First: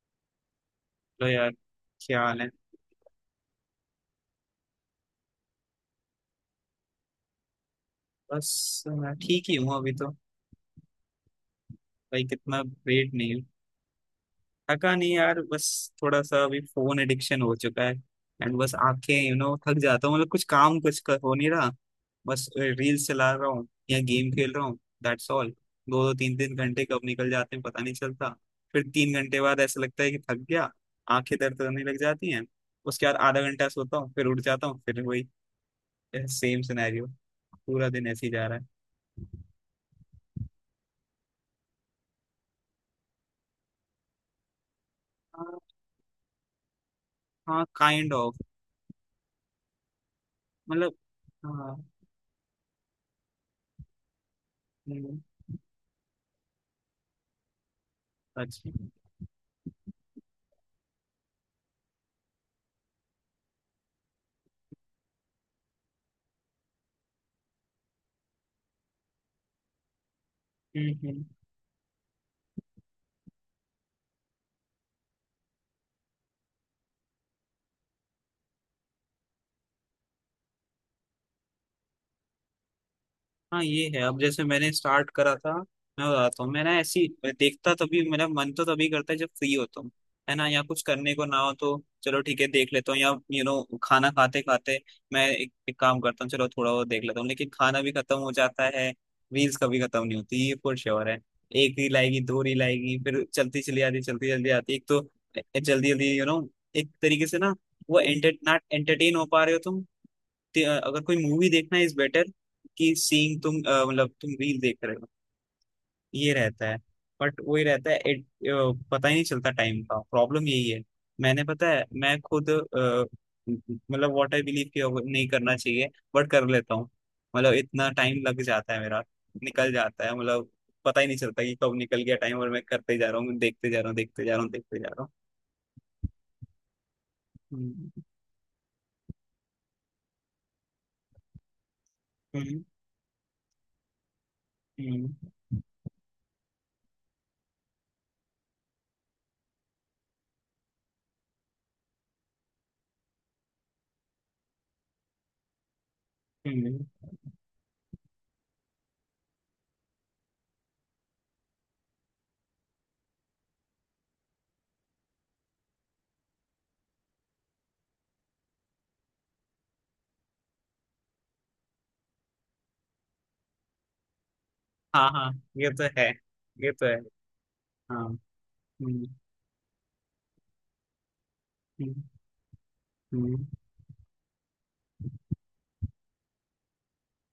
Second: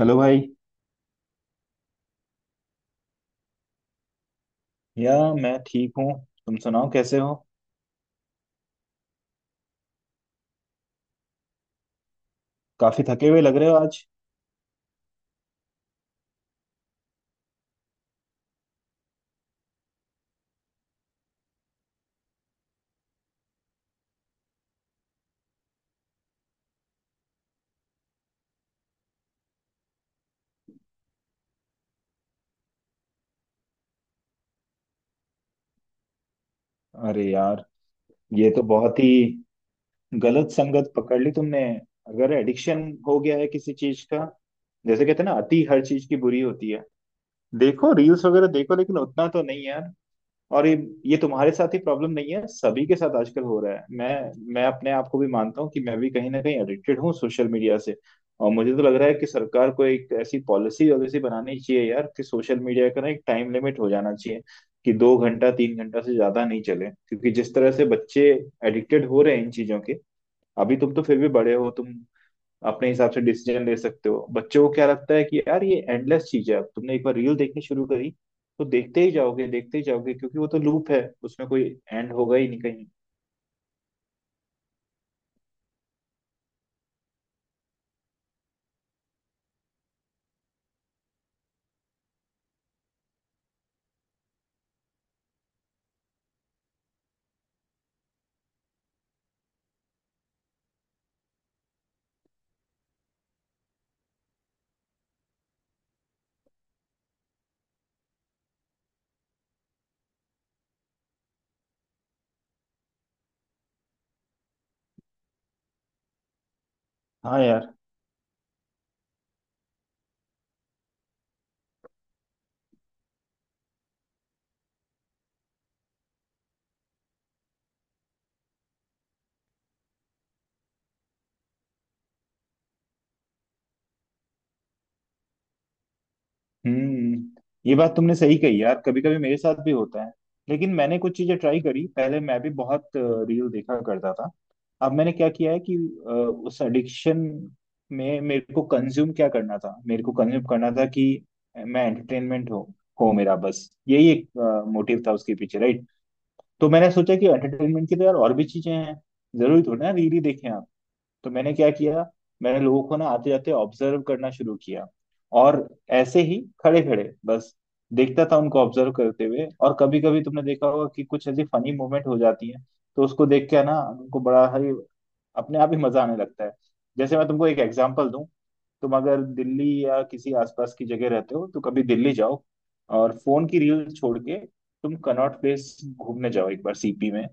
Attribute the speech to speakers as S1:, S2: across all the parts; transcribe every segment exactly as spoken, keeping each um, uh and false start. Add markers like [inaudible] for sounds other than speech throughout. S1: Hello भाई।
S2: Hello यार। क्या हाल है?
S1: या मैं ठीक हूँ। तुम सुनाओ कैसे हो।
S2: बस मैं ठीक ही हूँ अभी तो। भाई कितना
S1: काफी
S2: वेट
S1: थके
S2: नहीं
S1: हुए
S2: हूँ,
S1: लग रहे हो आज।
S2: थका नहीं यार। बस थोड़ा सा अभी फोन एडिक्शन हो चुका है, एंड बस आंखें, यू नो थक जाता हूँ। मतलब कुछ काम कुछ कर, हो नहीं रहा। बस रील्स चला रहा हूँ या गेम खेल रहा हूँ, दैट्स ऑल। दो दो तीन तीन घंटे कब निकल जाते हैं पता नहीं चलता। फिर तीन घंटे बाद ऐसा लगता है कि थक गया, आंखें दर्द करने लग जाती हैं। उसके बाद आधा घंटा सोता हूँ, फिर उठ जाता हूँ, फिर वही सेम सिनेरियो।
S1: अरे यार,
S2: पूरा दिन ऐसे ही जा
S1: ये
S2: रहा
S1: तो बहुत ही गलत संगत पकड़ ली तुमने। अगर एडिक्शन हो गया है किसी चीज का, जैसे कहते हैं ना अति
S2: है।
S1: हर चीज की बुरी होती है।
S2: हाँ
S1: देखो
S2: काइंड
S1: रील्स
S2: ऑफ,
S1: वगैरह देखो, लेकिन उतना तो नहीं यार। और ये
S2: मतलब
S1: ये तुम्हारे साथ
S2: हाँ।
S1: ही प्रॉब्लम नहीं है, सभी के साथ आजकल हो रहा है। मैं मैं अपने आप को
S2: हम्म,
S1: भी मानता हूँ कि मैं भी कहीं ना कहीं एडिक्टेड हूँ सोशल मीडिया से। और
S2: सच
S1: मुझे तो
S2: में।
S1: लग रहा है कि सरकार को एक ऐसी पॉलिसी वॉलिसी बनानी चाहिए यार कि सोशल मीडिया का ना एक टाइम लिमिट हो जाना चाहिए कि दो घंटा तीन घंटा से ज्यादा नहीं चले, क्योंकि जिस तरह से बच्चे एडिक्टेड हो रहे हैं इन चीजों के। अभी तुम तो
S2: हम्म।
S1: फिर
S2: हम्म।
S1: भी बड़े हो, तुम अपने हिसाब से डिसीजन ले सकते हो। बच्चों को क्या लगता है कि यार ये एंडलेस चीज है, अब तुमने एक बार रील देखनी शुरू करी तो देखते ही जाओगे, देखते ही जाओगे, क्योंकि वो तो लूप है, उसमें कोई एंड होगा ही नहीं कहीं।
S2: हाँ ये है। अब जैसे मैंने स्टार्ट करा था, मैं बताता हूँ, मैंने ऐसी देखता तभी मेरा मन तो तभी करता है जब फ्री होता हूँ, है ना, या कुछ करने को ना हो तो चलो ठीक है देख लेता हूँ। या यू नो खाना खाते खाते मैं एक, एक काम करता हूँ, चलो थोड़ा वो देख लेता हूँ, लेकिन खाना भी खत्म हो जाता है। रील्स कभी खत्म नहीं होती, ये फॉर श्योर है। एक रील आएगी, दो रील आएगी, फिर चलती चली आती, चलती चली आती। एक तो जल्दी जल्दी, यू नो एक तरीके से ना, वो एंटर, ना एंटरटेन हो पा रहे हो तुम। ते- अगर कोई मूवी देखना इज बेटर कि सीइंग। तुम अ, मतलब तुम रील देख रहे हो ये रहता है। बट
S1: हाँ
S2: वही
S1: यार।
S2: रहता है। it, अ, पता ही नहीं चलता टाइम का, प्रॉब्लम यही है। मैंने पता है मैं खुद अ, मतलब व्हाट आई बिलीव कि अब नहीं करना चाहिए, बट कर लेता हूँ। मतलब इतना टाइम लग जाता है मेरा, निकल जाता है मतलब, पता ही नहीं चलता कि कब निकल गया टाइम, और मैं करते जा रहा हूँ, देखते जा रहा हूँ, देखते जा रहा हूँ, देखते जा रहा हूँ।
S1: हम्म, ये
S2: हम्म।
S1: बात तुमने सही कही यार, कभी कभी मेरे साथ भी होता है। लेकिन मैंने कुछ चीजें ट्राई करी, पहले मैं भी
S2: हम्म।
S1: बहुत रील देखा करता था। अब
S2: हम्म।
S1: मैंने क्या किया है कि अ, उस एडिक्शन में मेरे को कंज्यूम क्या करना था, मेरे को कंज्यूम करना था कि मैं एंटरटेनमेंट हो हो मेरा बस यही एक मोटिव था उसके पीछे, राइट।
S2: हम्म।
S1: तो मैंने
S2: हम्म।
S1: सोचा कि एंटरटेनमेंट की तो यार और भी चीजें हैं, जरूरी थोड़ी ना रील ही देखें आप। तो मैंने क्या किया, मैंने लोगों को ना आते जाते ऑब्जर्व करना शुरू किया। और ऐसे ही खड़े खड़े बस देखता था उनको ऑब्जर्व करते हुए, और कभी कभी तुमने देखा होगा कि कुछ ऐसी फनी मोमेंट हो जाती है, तो उसको देख के ना उनको बड़ा ही
S2: हाँ हाँ,
S1: अपने
S2: ये
S1: आप ही
S2: तो
S1: मजा
S2: है।
S1: आने लगता है।
S2: ये तो है।
S1: जैसे मैं तुमको एक
S2: हाँ।
S1: एग्जांपल दूं, तुम
S2: हम्म।
S1: अगर दिल्ली या किसी आसपास की जगह रहते हो तो कभी
S2: हम्म।
S1: दिल्ली जाओ, और
S2: हम्म।
S1: फोन की रील छोड़ के तुम कनॉट प्लेस घूमने जाओ एक बार, सीपी में।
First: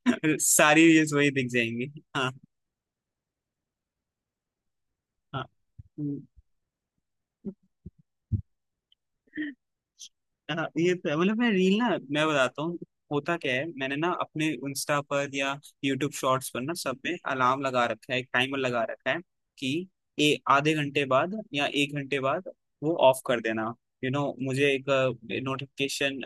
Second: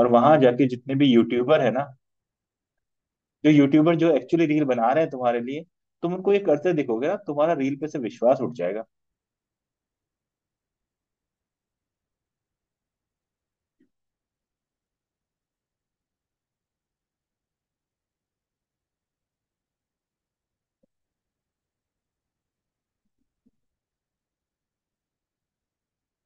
S1: और वहां
S2: [laughs]
S1: जाके
S2: सारी
S1: जितने भी
S2: रील्स वही दिख
S1: यूट्यूबर है
S2: जाएंगी।
S1: ना,
S2: हाँ।
S1: जो यूट्यूबर जो एक्चुअली रील बना रहे हैं तुम्हारे
S2: हाँ।
S1: लिए, तुम
S2: हम्म।
S1: उनको ये करते दिखोगे ना तुम्हारा रील पे से विश्वास उठ जाएगा।
S2: हाँ, ये प- मतलब मैं रील ना, मैं बताता हूँ होता क्या है। मैंने ना अपने इंस्टा पर या यूट्यूब शॉर्ट्स पर, ना सब में अलार्म लगा रखा है, एक टाइमर लगा रखा है कि ए आधे घंटे बाद या एक घंटे बाद वो ऑफ कर देना। यू you नो know, मुझे एक नोटिफिकेशन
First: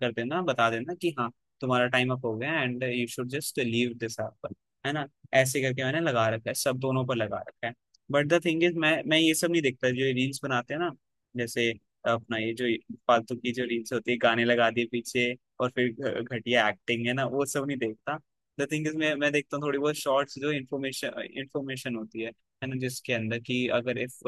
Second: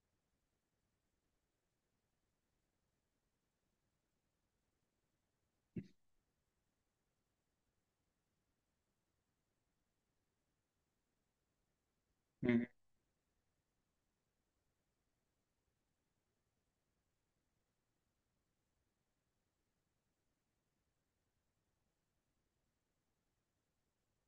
S2: कर देना, बता देना कि हाँ तुम्हारा टाइम अप हो गया, and you should just leave this app, है ना। ऐसे करके मैंने लगा रखा है, सब दोनों पर लगा रखा है। बट द थिंग इज, मैं मैं ये सब नहीं देखता जो रील्स बनाते हैं ना, जैसे अपना ये जो
S1: हम्म।
S2: फालतू की जो रील्स होती है, गाने लगा दिए पीछे और फिर घ- घटिया एक्टिंग, है ना, वो सब नहीं देखता। द थिंग इज, मैं मैं देखता हूँ थोड़ी बहुत शॉर्ट्स जो इन्फॉर्मेशन इन्फॉर्मेशन होती है है ना, जिसके अंदर कि अगर इफ,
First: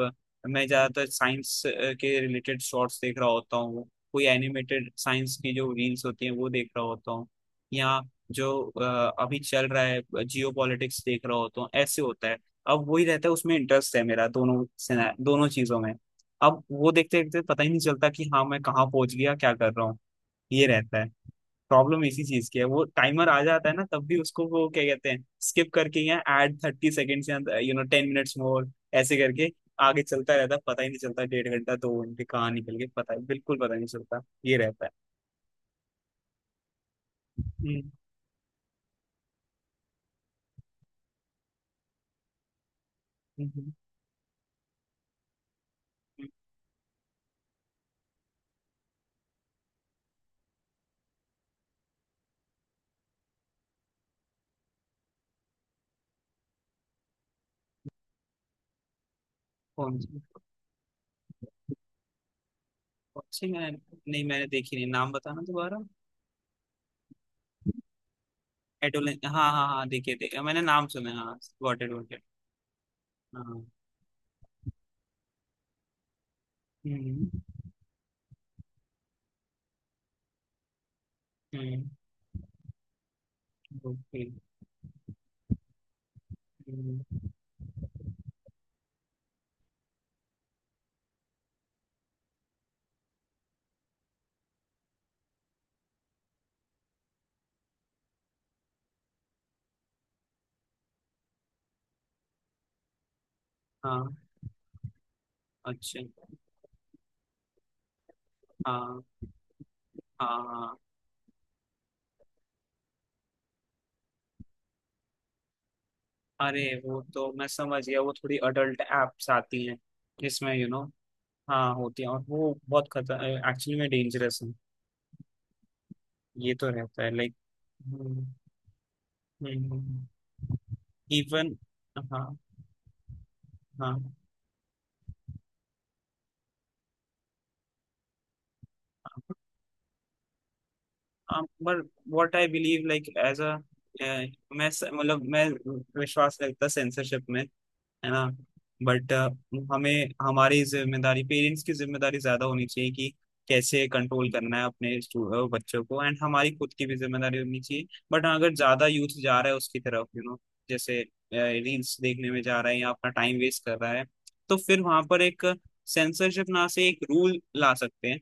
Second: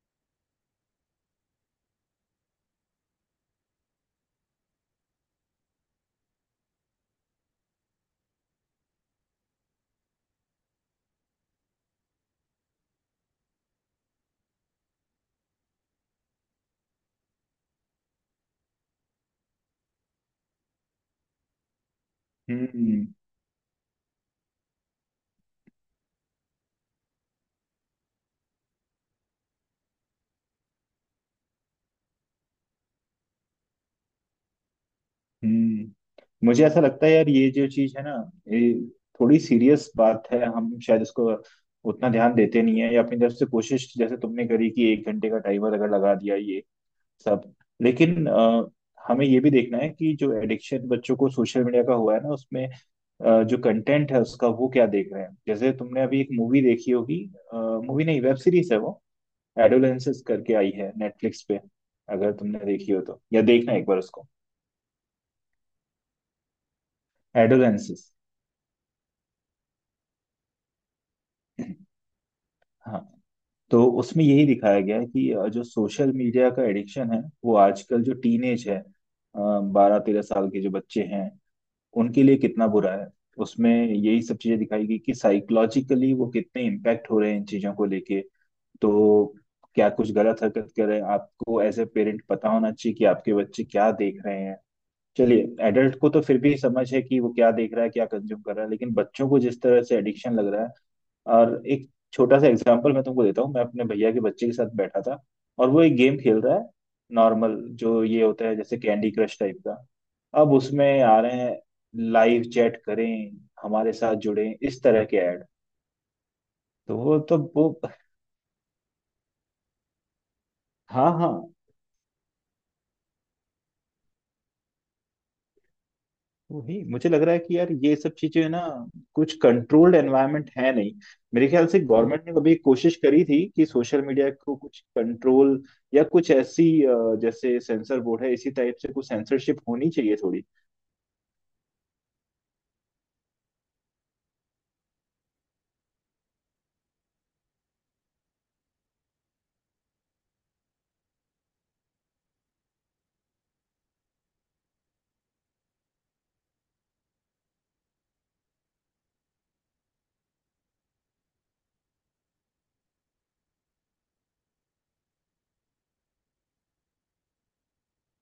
S2: मैं ज्यादातर साइंस के रिलेटेड शॉर्ट्स देख रहा होता हूँ। कोई एनिमेटेड साइंस की जो रील्स होती हैं वो देख रहा होता हूँ, या जो अ, अभी चल रहा है जियो पॉलिटिक्स देख रहा होता हूँ, ऐसे होता है। अब वही रहता है, उसमें इंटरेस्ट है मेरा दोनों, सेना- दोनों चीजों में। अब वो देखते देखते पता ही नहीं चलता कि हाँ मैं कहाँ पहुंच गया, क्या कर रहा हूँ। ये रहता है। प्रॉब्लम इसी चीज की है, वो
S1: हम्म।
S2: टाइमर आ जाता है ना, तब भी उसको वो क्या कहते हैं स्किप करके, या ऐड थर्टी सेकेंड्स या you know ten minutes more, ऐसे करके आगे चलता रहता है। पता ही नहीं चलता डेढ़ घंटा दो घंटे कहाँ निकल गए, पता है बिल्कुल पता नहीं चलता, ये रहता है।
S1: हम्म। मुझे ऐसा लगता है यार, ये जो
S2: हम्म।
S1: चीज है ना, ये थोड़ी सीरियस बात है, हम शायद इसको उतना ध्यान देते नहीं है, या अपनी तरफ से
S2: हम्म। हम्म।
S1: कोशिश जैसे तुमने करी कि एक घंटे का टाइमर अगर लगा
S2: हम्म।
S1: दिया, ये सब। लेकिन अ, हमें ये भी देखना है कि जो एडिक्शन बच्चों को सोशल मीडिया का हुआ है ना, उसमें अ, जो कंटेंट है उसका, वो क्या देख रहे हैं। जैसे तुमने अभी एक मूवी देखी होगी, मूवी नहीं वेब सीरीज है, वो
S2: कौन सी?
S1: एडोलेंसेस करके आई है नेटफ्लिक्स पे। अगर तुमने देखी हो तो,
S2: कौन
S1: या
S2: सी, मैं
S1: देखना एक बार
S2: नहीं,
S1: उसको।
S2: मैंने देखी नहीं, नाम बताना दोबारा।
S1: एडोलेंसेस।
S2: एडोलेन, हाँ हाँ हाँ, देखिए देखिए, मैंने नाम सुना है, हाँ गॉट
S1: [clears throat]
S2: इट गॉट इट।
S1: हाँ,
S2: हाँ।
S1: तो उसमें यही दिखाया गया है कि अ, जो सोशल मीडिया का एडिक्शन है,
S2: हम्म।
S1: वो आजकल जो टीनेज है, बारह तेरह साल के जो बच्चे हैं,
S2: हम्म।
S1: उनके लिए कितना बुरा है। उसमें
S2: ओके।
S1: यही सब चीजें दिखाई गई कि साइकोलॉजिकली वो कितने इम्पैक्ट
S2: हम्म।
S1: हो रहे हैं इन चीजों को लेके। तो क्या कुछ गलत हरकत कर रहे हैं, आपको एज ए पेरेंट पता होना चाहिए कि आपके बच्चे क्या देख रहे हैं। चलिए एडल्ट को तो फिर भी समझ है कि वो क्या देख रहा है, क्या कंज्यूम कर रहा है, लेकिन बच्चों को जिस तरह से एडिक्शन लग रहा है। और एक छोटा सा एग्जांपल मैं तुमको देता हूँ, मैं अपने
S2: हाँ।
S1: भैया के बच्चे के साथ बैठा था, और वो एक
S2: अच्छा।
S1: गेम खेल रहा है। नॉर्मल जो ये होता है जैसे
S2: हाँ
S1: कैंडी क्रश टाइप का।
S2: हाँ
S1: अब
S2: हाँ,
S1: उसमें आ रहे हैं, लाइव चैट करें, हमारे साथ जुड़ें, इस तरह के ऐड।
S2: अरे
S1: तो
S2: वो
S1: वो
S2: तो
S1: तो
S2: मैं
S1: वो
S2: समझ गया, वो थोड़ी अडल्ट एप्स आती हैं जिसमें यू you नो,
S1: हाँ हाँ,
S2: हाँ होती हैं, और वो बहुत खतर, एक्चुअली में डेंजरस है। ये तो
S1: वही
S2: रहता
S1: मुझे
S2: है,
S1: लग रहा
S2: लाइक।
S1: है कि यार ये सब चीजें है ना, कुछ कंट्रोल्ड एनवायरनमेंट है नहीं। मेरे
S2: इवन।
S1: ख्याल से
S2: हाँ
S1: गवर्नमेंट ने कभी कोशिश करी थी कि
S2: हाँ।
S1: सोशल मीडिया को कुछ कंट्रोल या कुछ ऐसी अ, जैसे सेंसर बोर्ड है, इसी टाइप से कुछ सेंसरशिप होनी चाहिए थोड़ी।
S2: पर what I believe, like as a, मैं स- मतलब मैं विश्वास रखता सेंसरशिप में, है ना। बट हमें हमारी जिम्मेदारी, पेरेंट्स की जिम्मेदारी ज्यादा होनी चाहिए कि कैसे कंट्रोल करना है अपने stu- अ, बच्चों को, एंड हमारी खुद की भी जिम्मेदारी होनी चाहिए। बट अगर ज्यादा यूथ जा रहा है उसकी तरफ, यू नो जैसे रील्स देखने में जा रहा है या अपना टाइम वेस्ट कर रहा है, तो फिर वहां पर एक सेंसरशिप ना से एक रूल ला सकते हैं।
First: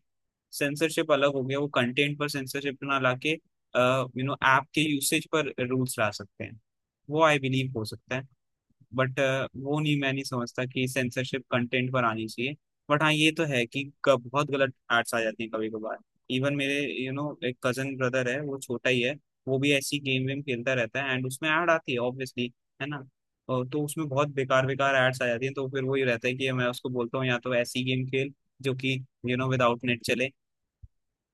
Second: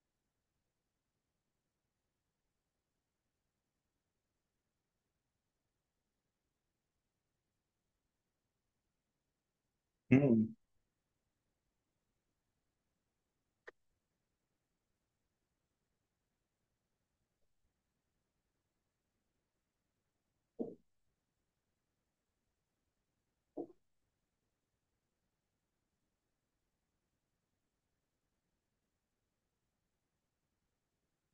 S2: सेंसरशिप अलग हो गया, वो कंटेंट पर सेंसरशिप ना लाके, यू नो ऐप के यूसेज पर रूल्स ला सकते हैं, वो आई बिलीव हो सकता है। बट वो नहीं, मैं नहीं
S1: हम्म।
S2: समझता कि सेंसरशिप कंटेंट पर आनी चाहिए। बट हाँ ये तो है कि कब बहुत गलत एड्स आ जाती हैं कभी कभार। इवन मेरे यू नो एक कजन ब्रदर है, वो छोटा ही है, वो भी ऐसी गेम वेम खेलता रहता है, एंड उसमें ऐड आती है ऑब्वियसली, है ना। और तो उसमें बहुत बेकार बेकार एड्स आ जाती हैं, तो फिर वही रहता है कि मैं उसको बोलता हूँ या तो ऐसी गेम खेल जो कि यू नो विदाउट नेट चले,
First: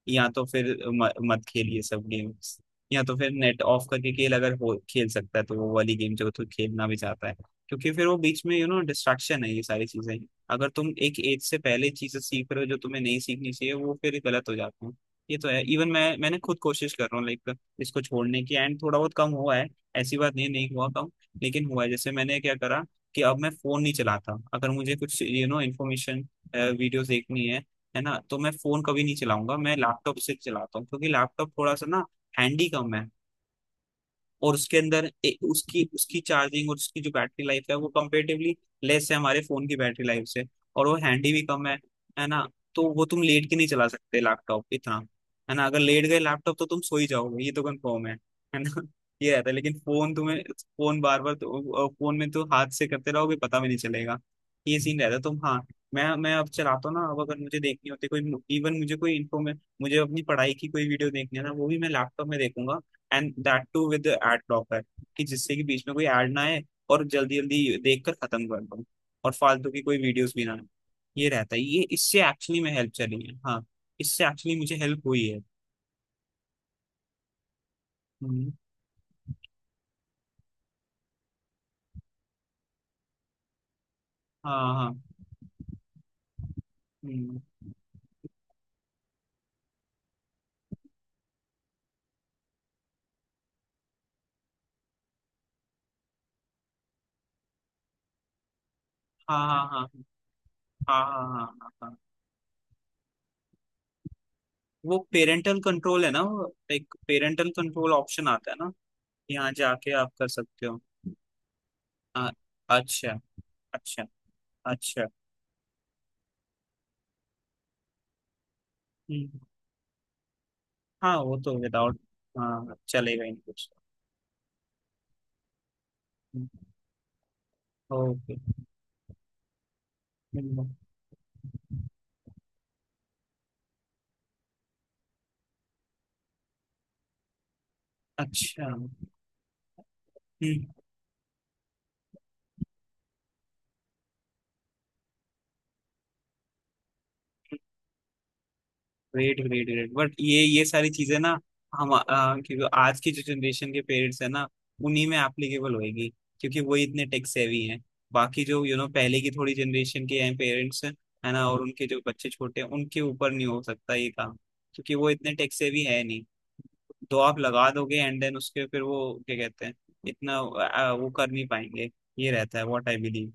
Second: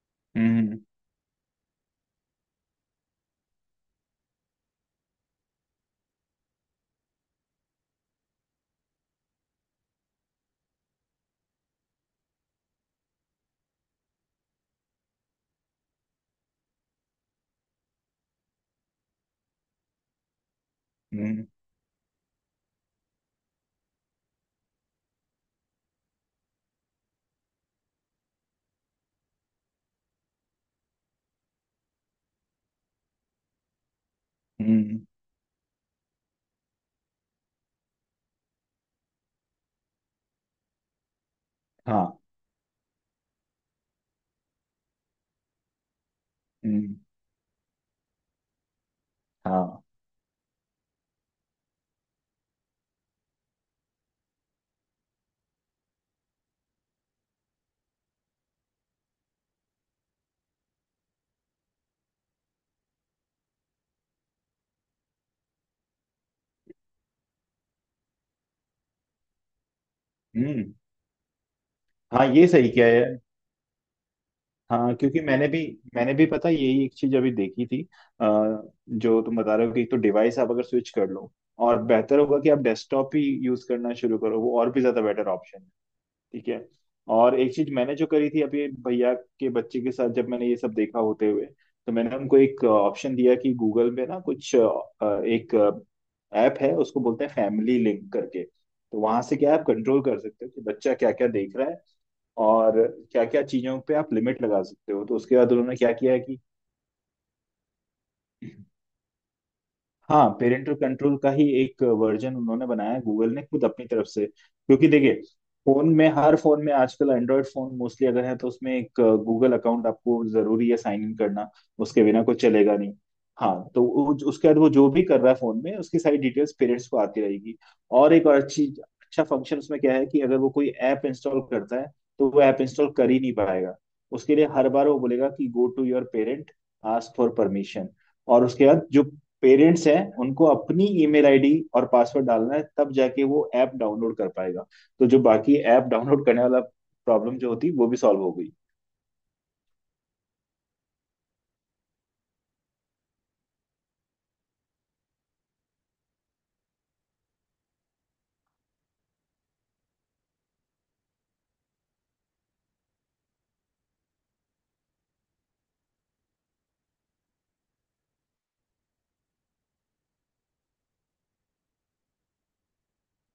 S2: या तो फिर
S1: हम्म।
S2: म, मत खेलिए सब गेम्स, या तो फिर नेट ऑफ करके खेल अगर हो खेल सकता है, तो वो वाली गेम जो तो खेलना भी चाहता है। क्योंकि फिर वो बीच में यू नो डिस्ट्रैक्शन है, ये सारी चीजें। अगर तुम एक एज से पहले चीजें सीख रहे हो जो तुम्हें नहीं सीखनी चाहिए, वो फिर गलत हो जाती है। ये तो है, इवन मैं, मैंने खुद कोशिश कर रहा हूँ, लाइक इसको छोड़ने की, एंड थोड़ा बहुत कम हुआ है, ऐसी बात नहीं, नहीं हुआ कम,
S1: हम्म।
S2: लेकिन हुआ है। जैसे मैंने क्या करा कि अब मैं फोन नहीं चलाता, अगर मुझे कुछ यू नो इन्फॉर्मेशन वीडियोस देखनी है है ना, तो मैं फोन कभी नहीं चलाऊंगा, मैं लैपटॉप से चलाता हूँ क्योंकि लैपटॉप थोड़ा सा ना हैंडी कम है। और उसके
S1: हम्म।
S2: अंदर ए, उसकी उसकी चार्जिंग और उसकी जो बैटरी लाइफ है, वो कंपेरेटिवली लेस है हमारे फोन की बैटरी लाइफ से, और वो हैंडी भी कम है
S1: हाँ।
S2: है ना। तो वो तुम लेट के नहीं चला सकते लैपटॉप इतना, है ना, अगर लेट गए लैपटॉप तो तुम
S1: हम्म।
S2: सो ही जाओगे ये तो कंफर्म है है ना। [laughs] ये रहता है। तो लेकिन
S1: हाँ।
S2: फोन, तुम्हें फोन बार बार, फोन में तो हाथ से करते रहोगे पता भी नहीं चलेगा। ये सीन रहता है, तुम, हाँ, मैं मैं अब चलाता हूँ ना। अब अगर मुझे देखनी होती कोई, इवन मुझे कोई इन्फॉर्मेशन, मुझे अपनी पढ़ाई की कोई वीडियो देखनी है ना, वो भी मैं लैपटॉप में देखूंगा, and that too with ad blocker, कि जिससे कि बीच में कोई एड ना आए और जल्दी जल्दी देख कर खत्म कर दो, और फालतू की कोई वीडियोस भी ना आए।
S1: हम्म।
S2: ये रहता है, ये इससे
S1: हाँ, ये
S2: एक्चुअली
S1: सही
S2: में
S1: किया
S2: हेल्प
S1: है।
S2: चली है, हाँ। इससे एक्चुअली मुझे
S1: हाँ
S2: हेल्प
S1: क्योंकि
S2: हुई है।
S1: मैंने भी मैंने भी पता है, यही एक चीज अभी देखी थी।
S2: हम्म।
S1: अ, जो तुम बता रहे हो कि एक तो डिवाइस आप अगर स्विच कर लो, और बेहतर होगा कि आप डेस्कटॉप ही यूज करना शुरू करो, वो और
S2: हाँ
S1: भी
S2: हाँ।
S1: ज्यादा बेटर ऑप्शन है। ठीक है। और
S2: हम्म।
S1: एक चीज मैंने जो करी थी अभी, भैया के बच्चे के साथ जब मैंने ये सब देखा होते हुए, तो मैंने उनको एक ऑप्शन दिया कि गूगल में ना कुछ अ, एक ऐप है उसको बोलते हैं फैमिली लिंक करके। तो वहां से
S2: हाँ
S1: क्या है, आप
S2: हाँ
S1: कंट्रोल
S2: हाँ
S1: कर सकते हो कि बच्चा
S2: हाँ
S1: क्या
S2: हाँ
S1: क्या
S2: हाँ
S1: देख रहा
S2: हाँ
S1: है
S2: हाँ।
S1: और क्या क्या चीजों पे आप लिमिट लगा सकते
S2: वो
S1: हो। तो उसके बाद
S2: पेरेंटल
S1: उन्होंने क्या
S2: कंट्रोल है
S1: किया है
S2: ना,
S1: कि
S2: वो एक पेरेंटल कंट्रोल ऑप्शन आता है ना, यहाँ जाके आप कर
S1: हाँ,
S2: सकते
S1: पेरेंटल
S2: हो।
S1: कंट्रोल का ही एक
S2: हाँ,
S1: वर्जन उन्होंने बनाया है,
S2: अच्छा।
S1: गूगल ने खुद अपनी
S2: अच्छा।
S1: तरफ से। क्योंकि
S2: अच्छा।
S1: देखिए, फोन में हर फोन में आजकल एंड्रॉयड फोन मोस्टली अगर है, तो उसमें एक
S2: हम्म।
S1: गूगल अकाउंट आपको जरूरी है साइन इन
S2: हाँ वो
S1: करना,
S2: तो विदाउट,
S1: उसके बिना कुछ
S2: हाँ
S1: चलेगा नहीं।
S2: चलेगा ही नहीं कुछ।
S1: हाँ, तो वो- उसके बाद वो जो भी कर रहा है फोन में, उसकी सारी डिटेल्स पेरेंट्स को आती रहेगी। और एक
S2: ओके।
S1: और अच्छी अच्छा फंक्शन उसमें क्या है कि अगर वो कोई
S2: मिनिमम।
S1: ऐप इंस्टॉल करता है, तो वो ऐप इंस्टॉल कर ही नहीं पाएगा, उसके लिए हर बार वो बोलेगा कि go to your parent, ask for permission. और उसके
S2: अच्छा।
S1: बाद जो पेरेंट्स हैं उनको अपनी ईमेल आईडी और पासवर्ड डालना है, तब जाके वो ऐप डाउनलोड कर पाएगा। तो जो बाकी ऐप डाउनलोड करने वाला प्रॉब्लम जो होती, वो भी सॉल्व हो गई।
S2: ग्रेट ग्रेट ग्रेट, बट ये ये सारी चीजें ना, हम आ, क्योंकि आज की जो जनरेशन के पेरेंट्स है ना, उन्हीं में एप्लीकेबल होएगी, क्योंकि वही इतने टेक सेवी हैं। बाकी जो यू नो पहले की थोड़ी जनरेशन के हैं पेरेंट्स, है ना, और उनके जो बच्चे छोटे हैं, उनके ऊपर नहीं हो सकता ये काम, क्योंकि वो इतने टेक सेवी है नहीं। तो आप लगा दोगे एंड देन उसके फिर वो, क्या कहते हैं, इतना आ, वो कर नहीं पाएंगे। ये रहता है व्हाट आई बिलीव।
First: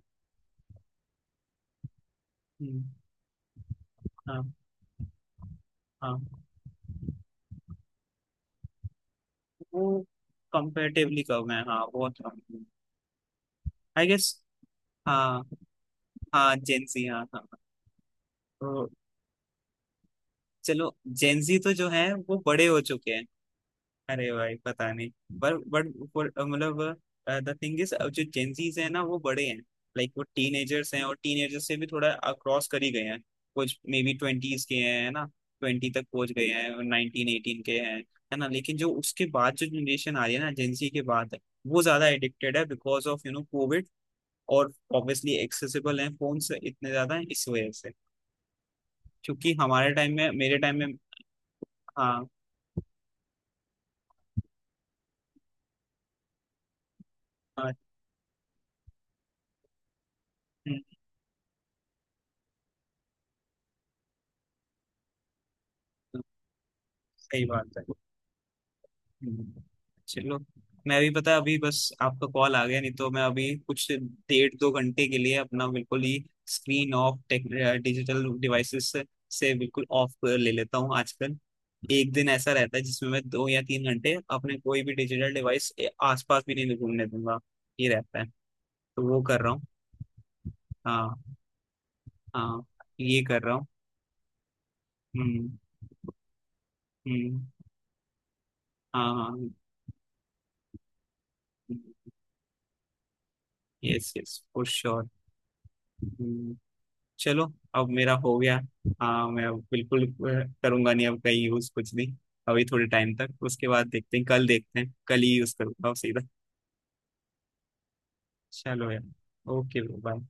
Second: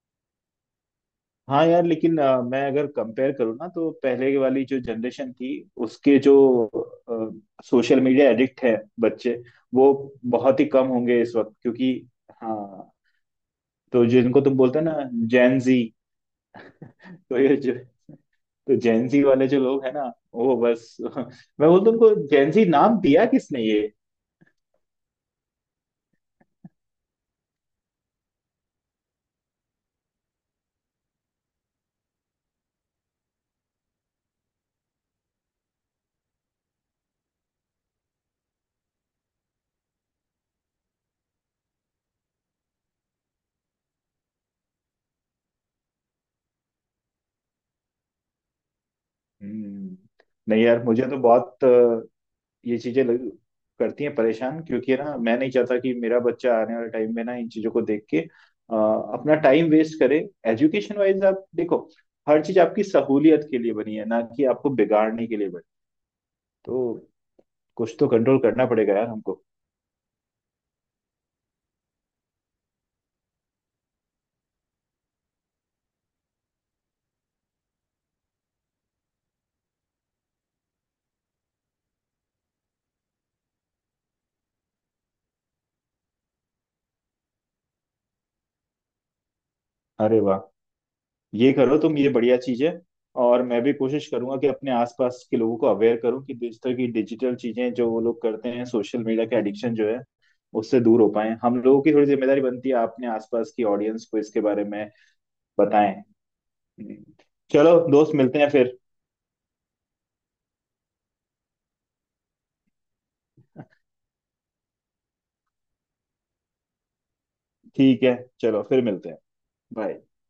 S1: हाँ यार, लेकिन अ, मैं अगर कंपेयर करूँ ना, तो पहले
S2: हाँ।
S1: वाली जो जनरेशन थी,
S2: हाँ
S1: उसके जो सोशल मीडिया एडिक्ट है बच्चे,
S2: वो
S1: वो बहुत ही कम होंगे
S2: कंपेरेटिवली
S1: इस
S2: कम
S1: वक्त,
S2: है, हाँ
S1: क्योंकि
S2: बहुत कम।
S1: हाँ। तो
S2: आई गेस,
S1: जिनको तुम बोलते हो ना
S2: हाँ।
S1: जैन जी,
S2: हाँ जेंजी,
S1: [laughs]
S2: हाँ
S1: तो
S2: हाँ।
S1: ये जो, तो
S2: तो
S1: जेंजी वाले जो लोग हैं ना, वो
S2: चलो
S1: बस [laughs]
S2: जेंजी
S1: मैं
S2: तो जो
S1: बोलता हूँ
S2: है
S1: उनको,
S2: वो
S1: जेंजी
S2: बड़े हो
S1: नाम
S2: चुके हैं।
S1: दिया किसने ये।
S2: अरे भाई पता नहीं। पर बट मतलब द थिंग इज, अब जो जेंजीज है ना वो बड़े हैं, लाइक वो टीनेजर्स हैं, और टीनेजर्स से भी थोड़ा क्रॉस कर ही गए हैं, कुछ मे बी ट्वेंटीज के हैं, है ना, ट्वेंटी तक पहुंच गए हैं और नाइनटीन एटीन के हैं, है ना। लेकिन जो उसके बाद जो जनरेशन आ रही है ना जेंजी के बाद, वो ज्यादा एडिक्टेड है because of you know COVID, और ऑब्वियसली एक्सेसिबल हैं फोन से, इतने ज्यादा हैं इस वजह से, क्योंकि हमारे
S1: हम्म।
S2: टाइम में, मेरे
S1: नहीं
S2: टाइम
S1: यार,
S2: में।
S1: मुझे तो बहुत अ,
S2: हाँ।
S1: ये चीजें लग- करती हैं परेशान, क्योंकि ना मैं नहीं चाहता कि मेरा बच्चा आने वाले टाइम में ना इन चीजों
S2: हाँ।
S1: को देख के अ, अपना टाइम वेस्ट करे।
S2: हम्म।
S1: एजुकेशन वाइज आप देखो, हर चीज आपकी सहूलियत के लिए बनी है ना, कि आपको बिगाड़ने के लिए बनी।
S2: हम्म।
S1: तो
S2: सही बात है।
S1: कुछ तो कंट्रोल करना पड़ेगा यार हमको।
S2: हम्म। चलो मैं भी, पता है अभी बस आपका कॉल आ गया, नहीं तो मैं अभी कुछ डेढ़ दो घंटे के लिए अपना बिल्कुल ही screen off, tech digital devices से से बिल्कुल ऑफ ले लेता हूँ आजकल। एक दिन ऐसा रहता है जिसमें मैं दो या तीन घंटे अपने कोई भी डिजिटल डिवाइस आसपास भी नहीं घूमने दूंगा, ये रहता है, तो वो कर रहा हूँ।
S1: अरे वाह,
S2: हाँ।
S1: ये करो तुम, ये बढ़िया चीज
S2: हाँ,
S1: है।
S2: ये कर
S1: और
S2: रहा
S1: मैं
S2: हूँ।
S1: भी कोशिश करूंगा कि अपने आसपास के
S2: हम्म।
S1: लोगों को अवेयर करूं कि इस तरह की डिजिटल
S2: हम्म।
S1: चीजें जो वो लोग करते हैं, सोशल
S2: हाँ
S1: मीडिया
S2: हाँ,
S1: के एडिक्शन जो है, उससे दूर हो पाए। हम लोगों की थोड़ी जिम्मेदारी बनती है अपने आसपास की ऑडियंस
S2: यस
S1: को
S2: यस
S1: इसके बारे
S2: फॉर
S1: में
S2: श्योर।
S1: बताएं।
S2: चलो
S1: चलो
S2: अब मेरा
S1: दोस्त,
S2: हो
S1: मिलते हैं
S2: गया।
S1: फिर।
S2: हाँ मैं अब बिल्कुल अ, करूंगा नहीं, अब कहीं यूज कुछ भी। अभी थोड़े टाइम तक, उसके बाद देखते हैं, कल देखते हैं, कल ही यूज करूंगा सीधा।
S1: ठीक है, चलो फिर
S2: चलो यार।
S1: मिलते हैं।
S2: ओके।
S1: बाय।
S2: बाय।